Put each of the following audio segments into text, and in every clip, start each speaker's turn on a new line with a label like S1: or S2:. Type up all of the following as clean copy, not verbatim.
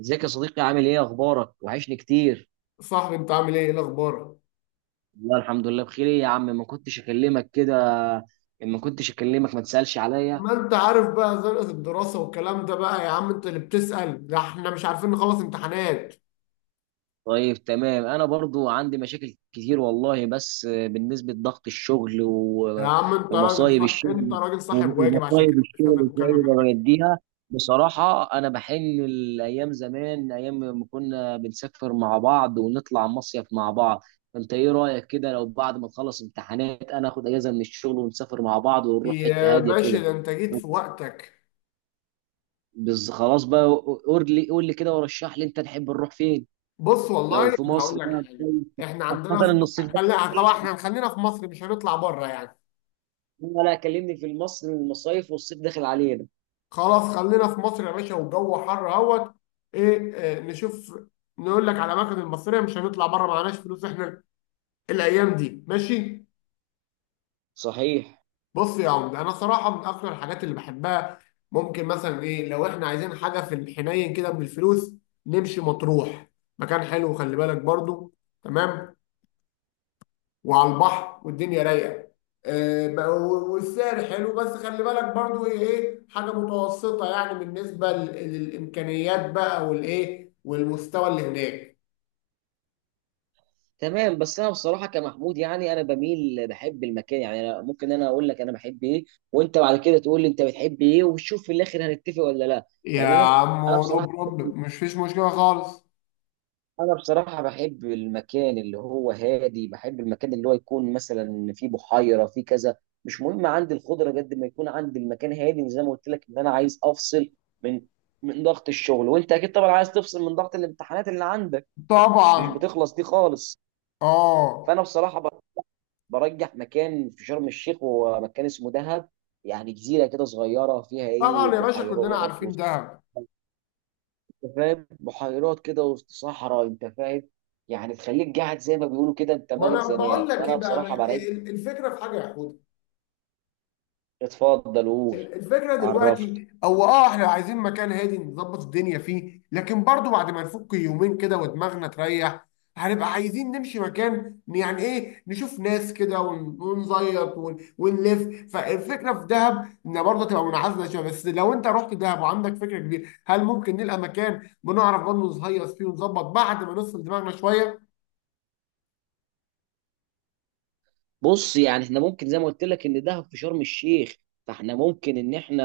S1: ازيك يا صديقي، عامل ايه؟ اخبارك؟ وحشني كتير.
S2: صاحبي، انت عامل ايه الاخبار؟
S1: والله الحمد لله بخير، ايه يا عم ما كنتش اكلمك كده؟ ما كنتش اكلمك ما تسالش عليا؟
S2: ما انت عارف بقى زنقة الدراسة والكلام ده، بقى يا عم انت اللي بتسأل؟ ده احنا مش عارفين نخلص امتحانات.
S1: طيب تمام، انا برضو عندي مشاكل كتير والله، بس بالنسبه لضغط الشغل
S2: يا عم انت راجل
S1: ومصايب
S2: صح... انت
S1: الشغل.
S2: راجل صاحب واجب، عشان
S1: ومصايب
S2: كده بستنى
S1: الشغل ازاي
S2: المكالمة منك.
S1: بوديها. بصراحه انا بحن الايام زمان، ايام ما كنا بنسافر مع بعض ونطلع مصيف مع بعض. انت ايه رايك كده لو بعد ما نخلص امتحانات انا اخد اجازه من الشغل ونسافر مع بعض ونروح حته
S2: يا
S1: هاديه
S2: باشا،
S1: كده؟
S2: ده انت جيت في وقتك.
S1: بس خلاص بقى. قول لي قول لي كده ورشح لي، انت تحب نروح فين؟
S2: بص والله
S1: لو
S2: انا
S1: في مصر
S2: هقول
S1: بقى
S2: لك حاجة.
S1: كويس،
S2: احنا
S1: خاصة
S2: عندنا في...
S1: إن الصيف داخل
S2: طبعا
S1: علينا.
S2: احنا خلينا في مصر، مش هنطلع بره يعني.
S1: لا لا، كلمني في مصر المصايف والصيف داخل علينا.
S2: خلاص، خلينا في مصر يا باشا، والجو حر اهوت. ايه، نشوف. نقول لك على الاماكن المصرية، مش هنطلع بره، معناش فلوس احنا الايام دي، ماشي.
S1: صحيح.
S2: بص يا عمد، انا صراحه من اكتر الحاجات اللي بحبها، ممكن مثلا ايه، لو احنا عايزين حاجه في الحنين كده بالفلوس، نمشي مطروح. مكان حلو، خلي بالك برضو، تمام. وعلى البحر والدنيا رايقه. والسعر حلو، بس خلي بالك برضو ايه، حاجه متوسطه يعني، بالنسبه للامكانيات بقى، والايه والمستوى اللي هناك.
S1: تمام، بس أنا بصراحة كمحمود يعني أنا بميل بحب المكان، يعني أنا ممكن أنا أقول لك أنا بحب إيه، وأنت بعد كده تقول لي أنت بتحب إيه، وشوف في الآخر هنتفق ولا لا.
S2: يا
S1: تمام.
S2: عم،
S1: أنا
S2: نو
S1: بصراحة
S2: بروبلم، مش فيش مشكله خالص.
S1: انا بصراحه بحب المكان اللي هو هادي، بحب المكان اللي هو يكون مثلا فيه بحيره فيه كذا. مش مهم عندي الخضره قد ما يكون عندي المكان هادي، وزي ما قلت لك ان انا عايز افصل من من ضغط الشغل، وانت اكيد طبعا عايز تفصل من ضغط الامتحانات اللي عندك مش
S2: طبعا
S1: بتخلص دي خالص.
S2: اه
S1: فانا بصراحه برجح مكان في شرم الشيخ ومكان اسمه دهب. يعني جزيره كده صغيره فيها ايه
S2: طبعا يا باشا، كلنا
S1: بحيرات،
S2: عارفين دهب.
S1: انت فاهم؟ بحيرات كده وسط صحراء، انت فاهم؟ يعني تخليك قاعد زي ما بيقولوا كده انت
S2: ما
S1: ملك
S2: انا بقول
S1: زمانك.
S2: لك ايه
S1: فانا
S2: بقى،
S1: بصراحه برايك
S2: الفكره في حاجه يا حوده.
S1: اتفضل قول.
S2: الفكره
S1: عرفني.
S2: دلوقتي، او اه احنا عايزين مكان هادي نظبط الدنيا فيه، لكن برضو بعد ما نفك يومين كده ودماغنا تريح، هنبقى عايزين نمشي مكان، يعني ايه، نشوف ناس كده ونزيط ونلف. فالفكره في دهب، ان برضه تبقى منعزله شويه، بس لو انت رحت دهب وعندك فكره كبيره، هل ممكن نلقى مكان بنعرف برضه نهيص فيه ونظبط بعد ما نفصل دماغنا شويه؟
S1: بص يعني احنا ممكن زي ما قلت لك ان دهب في شرم الشيخ، فاحنا ممكن ان احنا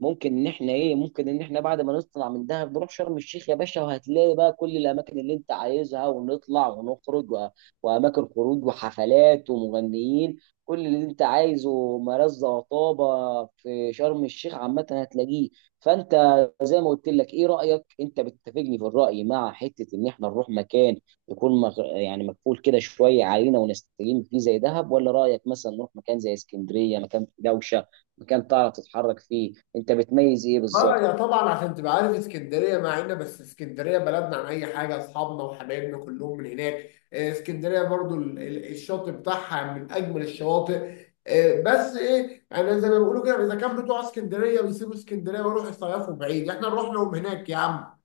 S1: ممكن ان احنا ايه ممكن ان احنا بعد ما نطلع من دهب نروح شرم الشيخ يا باشا، وهتلاقي بقى كل الاماكن اللي انت عايزها ونطلع ونخرج واماكن خروج وحفلات ومغنيين، كل اللي انت عايزه مرزة وطابة في شرم الشيخ عامة هتلاقيه. فانت زي ما قلت لك، ايه رأيك انت بتتفقني في الرأي مع حتة ان احنا نروح مكان يكون يعني مقفول كده شويه علينا ونستجم فيه زي دهب، ولا رايك مثلا نروح مكان زي اسكندريه، مكان في دوشه، مكان تعرف تتحرك فيه، انت بتميز ايه
S2: اه،
S1: بالظبط؟
S2: يا طبعا، عشان تبقى عارف، اسكندريه معانا، بس اسكندريه بلدنا عن اي حاجه، اصحابنا وحبايبنا كلهم من هناك. اسكندريه برضو، الشاطئ بتاعها من اجمل الشواطئ. بس ايه، يعني زي ما بيقولوا كده، اذا كان بتوع اسكندريه بيسيبوا اسكندريه ويروحوا يصيفوا بعيد، احنا نروح لهم هناك يا عم؟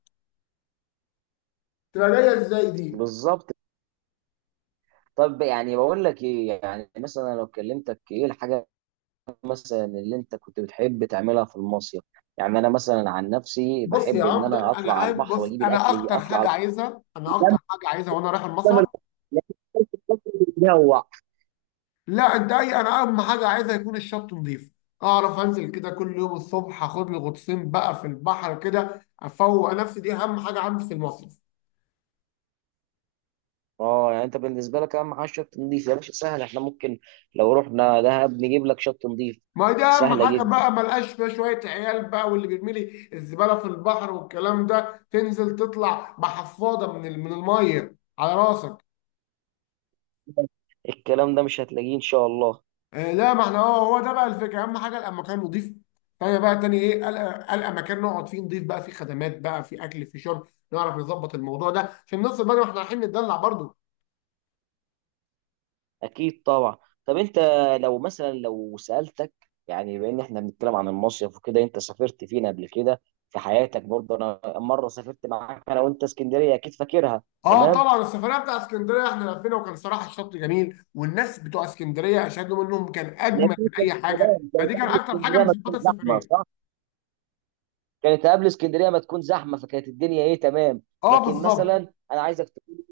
S2: تبقى جايه ازاي دي؟
S1: بالظبط. طب يعني بقول لك ايه، يعني مثلا لو كلمتك ايه الحاجه مثلا اللي انت كنت بتحب تعملها في المصيف؟ يعني انا مثلا عن نفسي
S2: بص يا
S1: بحب ان
S2: عم، ده
S1: انا
S2: انا
S1: اطلع على
S2: قاعد.
S1: البحر واجيب
S2: انا
S1: الاكل
S2: اكتر
S1: اطلع على
S2: حاجه عايزها انا اكتر حاجه عايزها وانا رايح المصيف.
S1: البحر.
S2: لا، انت اي انا اهم حاجه عايزها يكون الشط نظيف. اعرف انزل كده كل يوم الصبح، اخد لي غطسين بقى في البحر كده افوق نفسي. دي اهم حاجه عندي في المصيف.
S1: اه يعني انت بالنسبه لك اهم حاجه شط نضيف. يا باشا سهل، احنا ممكن لو رحنا دهب نجيب لك شط نضيف.
S2: ما دي اهم
S1: سهله
S2: حاجه
S1: جدا،
S2: بقى، ملقاش فيها شويه عيال بقى واللي بيرمي لي الزباله في البحر والكلام ده، تنزل تطلع بحفاضه من الميه على راسك.
S1: الكلام ده مش هتلاقيه ان شاء الله.
S2: آه لا، ما احنا هو ده بقى الفكره، اهم حاجه المكان نظيف. تاني بقى، تاني ايه، القى مكان نقعد فيه نضيف بقى، فيه خدمات بقى، فيه اكل فيه شرب، نعرف نظبط الموضوع ده عشان نوصل بقى، ما احنا رايحين نتدلع برضه.
S1: اكيد طبعا. طب انت لو مثلا لو سالتك، يعني بما ان احنا بنتكلم عن المصيف وكده، انت سافرت فين قبل كده في حياتك؟ برضه انا مره سافرت معاك انا وانت اسكندريه، اكيد فاكرها.
S2: اه،
S1: تمام.
S2: طبعا. السفريه بتاع اسكندريه، احنا لفينا، وكان صراحه الشط جميل، والناس بتوع اسكندريه اشهد لهم انهم كان اجمل
S1: لكن
S2: من
S1: انت
S2: اي حاجه،
S1: كانت
S2: فدي كان
S1: قبل
S2: اكتر حاجه
S1: اسكندريه
S2: من
S1: ما
S2: صفات
S1: تكون زحمه،
S2: السفريه.
S1: صح؟ كانت قبل اسكندريه ما تكون زحمه، فكانت الدنيا ايه تمام.
S2: اه،
S1: لكن مثلا
S2: بالظبط.
S1: انا عايزك تقول،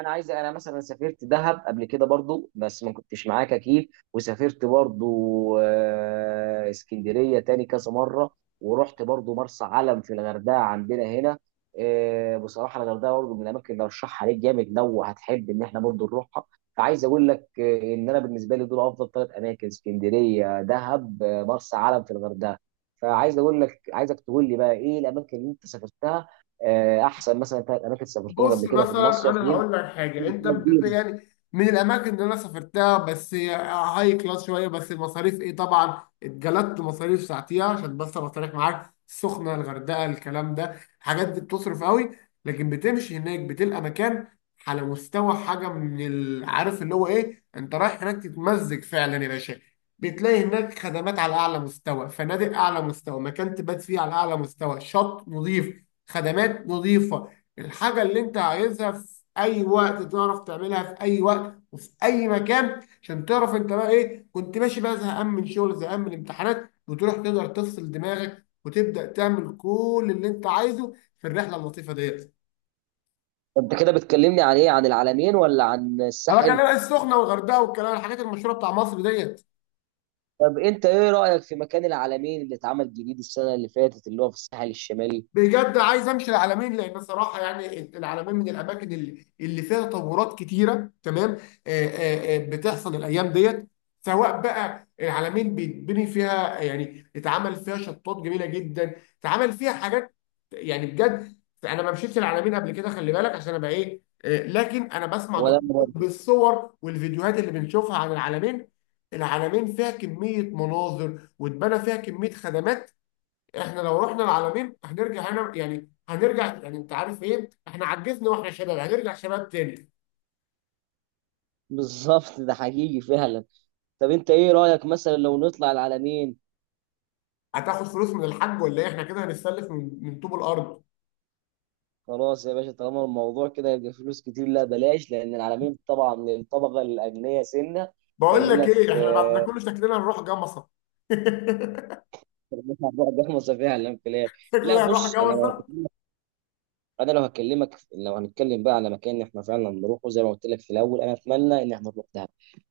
S1: انا عايز، انا مثلا سافرت دهب قبل كده برضو بس ما كنتش معاك اكيد، وسافرت برضو اسكندريه تاني كذا مره، ورحت برضو مرسى علم في الغردقه عندنا هنا. بصراحه الغردقه برضو من الاماكن اللي ارشحها ليك جامد لو هتحب ان احنا برضو نروحها. فعايز اقول لك ان انا بالنسبه لي دول افضل ثلاث اماكن، اسكندريه، دهب، مرسى علم في الغردقه. فعايز اقول لك، عايزك تقول لي بقى ايه الاماكن اللي انت سافرتها، احسن مثلا ثلاث اماكن سافرتهم
S2: بص
S1: قبل كده في
S2: مثلا،
S1: المصيف
S2: انا
S1: يمكن
S2: هقول لك
S1: في
S2: حاجه، انت
S1: حاجة جديدة.
S2: يعني، من الاماكن اللي انا سافرتها، بس هي هاي كلاس شويه، بس المصاريف ايه، طبعا اتجلدت مصاريف ساعتيها عشان بس ابقى صريح معاك، السخنه، الغردقه، الكلام ده، الحاجات دي بتصرف قوي. لكن بتمشي هناك بتلقى مكان على مستوى حاجه، عارف اللي هو ايه، انت رايح هناك تتمزج فعلا يا باشا. بتلاقي هناك خدمات على اعلى مستوى، فنادق اعلى مستوى، مكان تبات فيه على اعلى مستوى، شط نظيف، خدمات نظيفه. الحاجة اللي انت عايزها في اي وقت تعرف تعملها، في اي وقت وفي اي مكان، عشان تعرف انت بقى ايه، كنت ماشي بقى زهقان من شغل، زهقان من الامتحانات، وتروح تقدر تفصل دماغك وتبدأ تعمل كل اللي انت عايزه في الرحلة اللطيفة ديت.
S1: انت كده بتكلمني عن ايه، عن العلمين ولا عن
S2: انا
S1: الساحل؟
S2: بكلمك السخنة والغردقة والكلام، الحاجات المشهورة بتاع مصر ديت.
S1: طب انت ايه رايك في مكان العلمين اللي اتعمل جديد السنه اللي فاتت، اللي هو في الساحل الشمالي؟
S2: بجد عايز امشي العالمين، لان صراحه يعني، العالمين من الاماكن اللي فيها تطورات كتيره، تمام. بتحصل الايام ديت. سواء بقى العالمين بيتبني فيها، يعني اتعمل فيها شطات جميله جدا، اتعمل فيها حاجات، يعني بجد، انا ما مشيتش العالمين قبل كده، خلي بالك عشان ابقى ايه، لكن انا بسمع
S1: ولا
S2: دكتور،
S1: مرة.
S2: بالصور والفيديوهات اللي بنشوفها عن العالمين. العالمين فيها كميه مناظر واتبنى فيها كميه خدمات. احنا لو رحنا العالمين هنرجع هنا، يعني هنرجع، يعني انت عارف ايه، احنا عجزنا واحنا شباب، هنرجع شباب تاني.
S1: بالظبط، ده حقيقي فعلا. طب انت ايه رايك مثلا لو نطلع العلمين؟
S2: هتاخد فلوس من الحاج ولا ايه؟ احنا كده هنتسلف من طوب الارض.
S1: خلاص يا باشا، طالما الموضوع كده يبقى فلوس كتير، لا بلاش، لان العلمين طبعا للطبقه الاغنياء سنه.
S2: بقول لك
S1: خلينا
S2: ايه،
S1: في
S2: احنا بعد ده كله شكلنا هنروح جمصه.
S1: بعد احمص فعلا في الاخر. لا
S2: شكلنا هنروح
S1: بص، انا لو
S2: جمصه.
S1: انا لو هكلمك لو هنتكلم بقى على مكان احنا فعلا نروحه، زي ما قلت لك في الاول انا اتمنى ان احنا نروح دهب.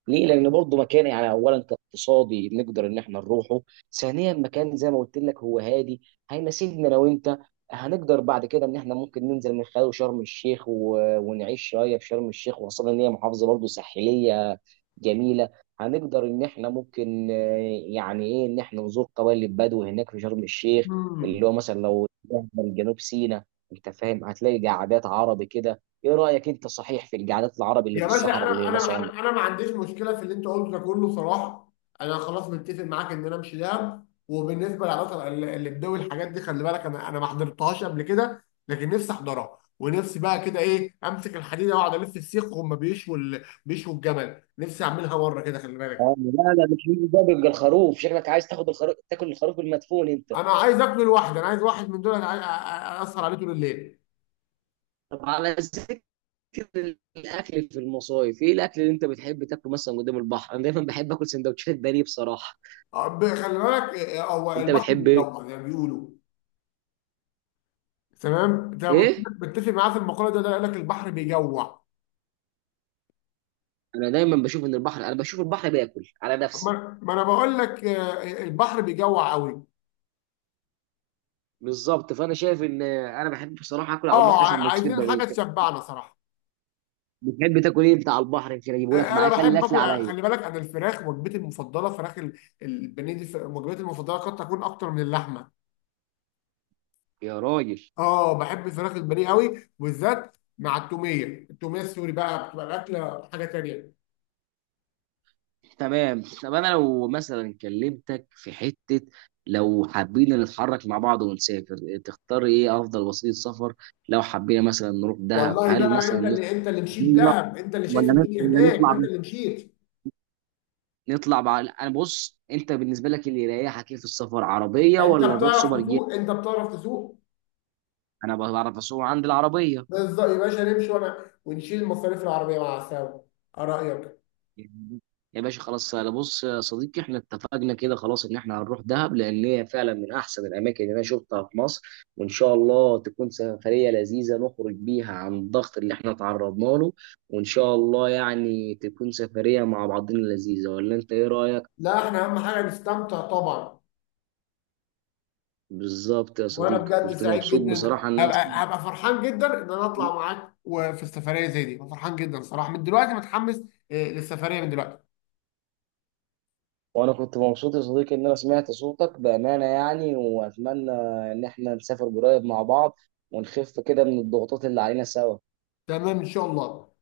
S1: ليه؟ لان برضه مكان، يعني اولا كاقتصادي نقدر ان احنا نروحه، ثانيا مكان زي ما قلت لك هو هادي هيناسبنا. لو انت هنقدر بعد كده ان احنا ممكن ننزل من خلال شرم الشيخ ونعيش شويه في شرم الشيخ، وخاصه ان هي محافظه برضه ساحليه جميله. هنقدر ان احنا ممكن يعني ايه ان احنا نزور قبائل البدو هناك في شرم الشيخ، اللي
S2: مم.
S1: هو مثلا لو من جنوب سيناء انت فاهم، هتلاقي قعدات عربي كده. ايه رايك انت، صحيح في القعدات العربي اللي في
S2: يا باشا،
S1: الصحراء
S2: انا
S1: اللي
S2: انا
S1: مثلا؟
S2: انا أنا ما عنديش مشكله في اللي انت قلته ده كله صراحه. انا خلاص متفق معاك ان انا امشي دهب. وبالنسبه للعلاقه اللي بدوي، الحاجات دي خلي بالك، انا ما حضرتهاش قبل كده، لكن نفسي احضرها ونفسي بقى كده ايه، امسك الحديده واقعد الف السيخ وهم بيشوا الجمل، نفسي اعملها مره كده خلي بالك.
S1: لا لا مش مين ده، بيبقى الخروف، شكلك عايز تاخد الخروف تاكل الخروف المدفون انت.
S2: انا عايز اكل لوحدي، انا عايز واحد من دول، أنا عايز- أ- أ- اسهر عليه طول الليل.
S1: طب على ذكر الاكل في المصايف، ايه الاكل اللي انت بتحب تاكله مثلا قدام البحر؟ انا دايما بحب اكل سندوتشات بانيه بصراحه.
S2: خلي بالك، هو
S1: انت
S2: البحر
S1: بتحب ايه؟
S2: بيجوع زي ما بيقولوا. تمام، انت متفق
S1: ايه.
S2: متفق معايا في المقوله دي ولا لا؟ يقول لك البحر بيجوع.
S1: انا دايما بشوف ان البحر انا بشوف البحر باكل على نفسي.
S2: ما انا بقول لك، البحر بيجوع قوي.
S1: بالظبط، فانا شايف ان انا بحب بصراحه اكل على
S2: اه،
S1: البحر سندوتشات
S2: عايزين
S1: البانيه.
S2: حاجه تشبعنا صراحه.
S1: بتحب تاكل ايه بتاع البحر؟ يمكن اجيبه لك
S2: انا
S1: معايا، خلي
S2: بحب
S1: الاكل
S2: اكل.
S1: عليا.
S2: خلي بالك، انا الفراخ، وجبتي المفضله فراخ البانيه دي، وجبتي المفضله قد تكون اكتر من اللحمه.
S1: يا راجل.
S2: اه، بحب فراخ البانيه قوي، وبالذات مع التوميه. التوميه السوري بقى بتبقى الاكله حاجه تانيه.
S1: تمام. طب انا لو مثلا كلمتك في حته، لو حابين نتحرك مع بعض ونسافر، تختار ايه افضل وسيله سفر؟ لو حبينا مثلا نروح دهب
S2: والله
S1: هل
S2: بقى،
S1: مثلا
S2: انت اللي
S1: نطلع
S2: انت اللي مشيت
S1: بالله،
S2: دهب، انت اللي شايف
S1: ولا نطلع
S2: الدنيا هناك، ما انت اللي مشيت.
S1: نطلع بقى. انا بص، انت بالنسبه لك اللي يريحك ايه في السفر، عربيه
S2: انت
S1: ولا نروح
S2: بتعرف
S1: سوبر جيت؟
S2: تسوق؟ انت بتعرف تسوق.
S1: انا بعرف اسوق عند العربيه.
S2: بالظبط يا باشا، نمشي وانا ونشيل مصاريف العربيه مع السوا. ايه رايك؟
S1: يا باشا خلاص، انا بص يا صديقي احنا اتفقنا كده خلاص ان احنا هنروح دهب، لان هي فعلا من احسن الاماكن اللي انا شفتها في مصر، وان شاء الله تكون سفريه لذيذه نخرج بيها عن الضغط اللي احنا تعرضنا له. وان شاء الله يعني تكون سفريه مع بعضنا لذيذه، ولا انت ايه رايك؟
S2: لا، احنا اهم حاجه نستمتع طبعا.
S1: بالظبط يا
S2: وانا
S1: صديقي،
S2: بجد
S1: كنت
S2: سعيد
S1: مبسوط
S2: جدا،
S1: بصراحه ان انا.
S2: هبقى فرحان جدا ان انا اطلع معاك، وفي السفريه زي دي، أنا فرحان جدا صراحه، من دلوقتي متحمس، للسفريه من دلوقتي.
S1: وانا كنت مبسوط يا صديقي ان انا سمعت صوتك بامانه يعني، واتمنى ان احنا نسافر قريب مع بعض، ونخف كده من الضغوطات اللي علينا سوا.
S2: تمام ان شاء الله.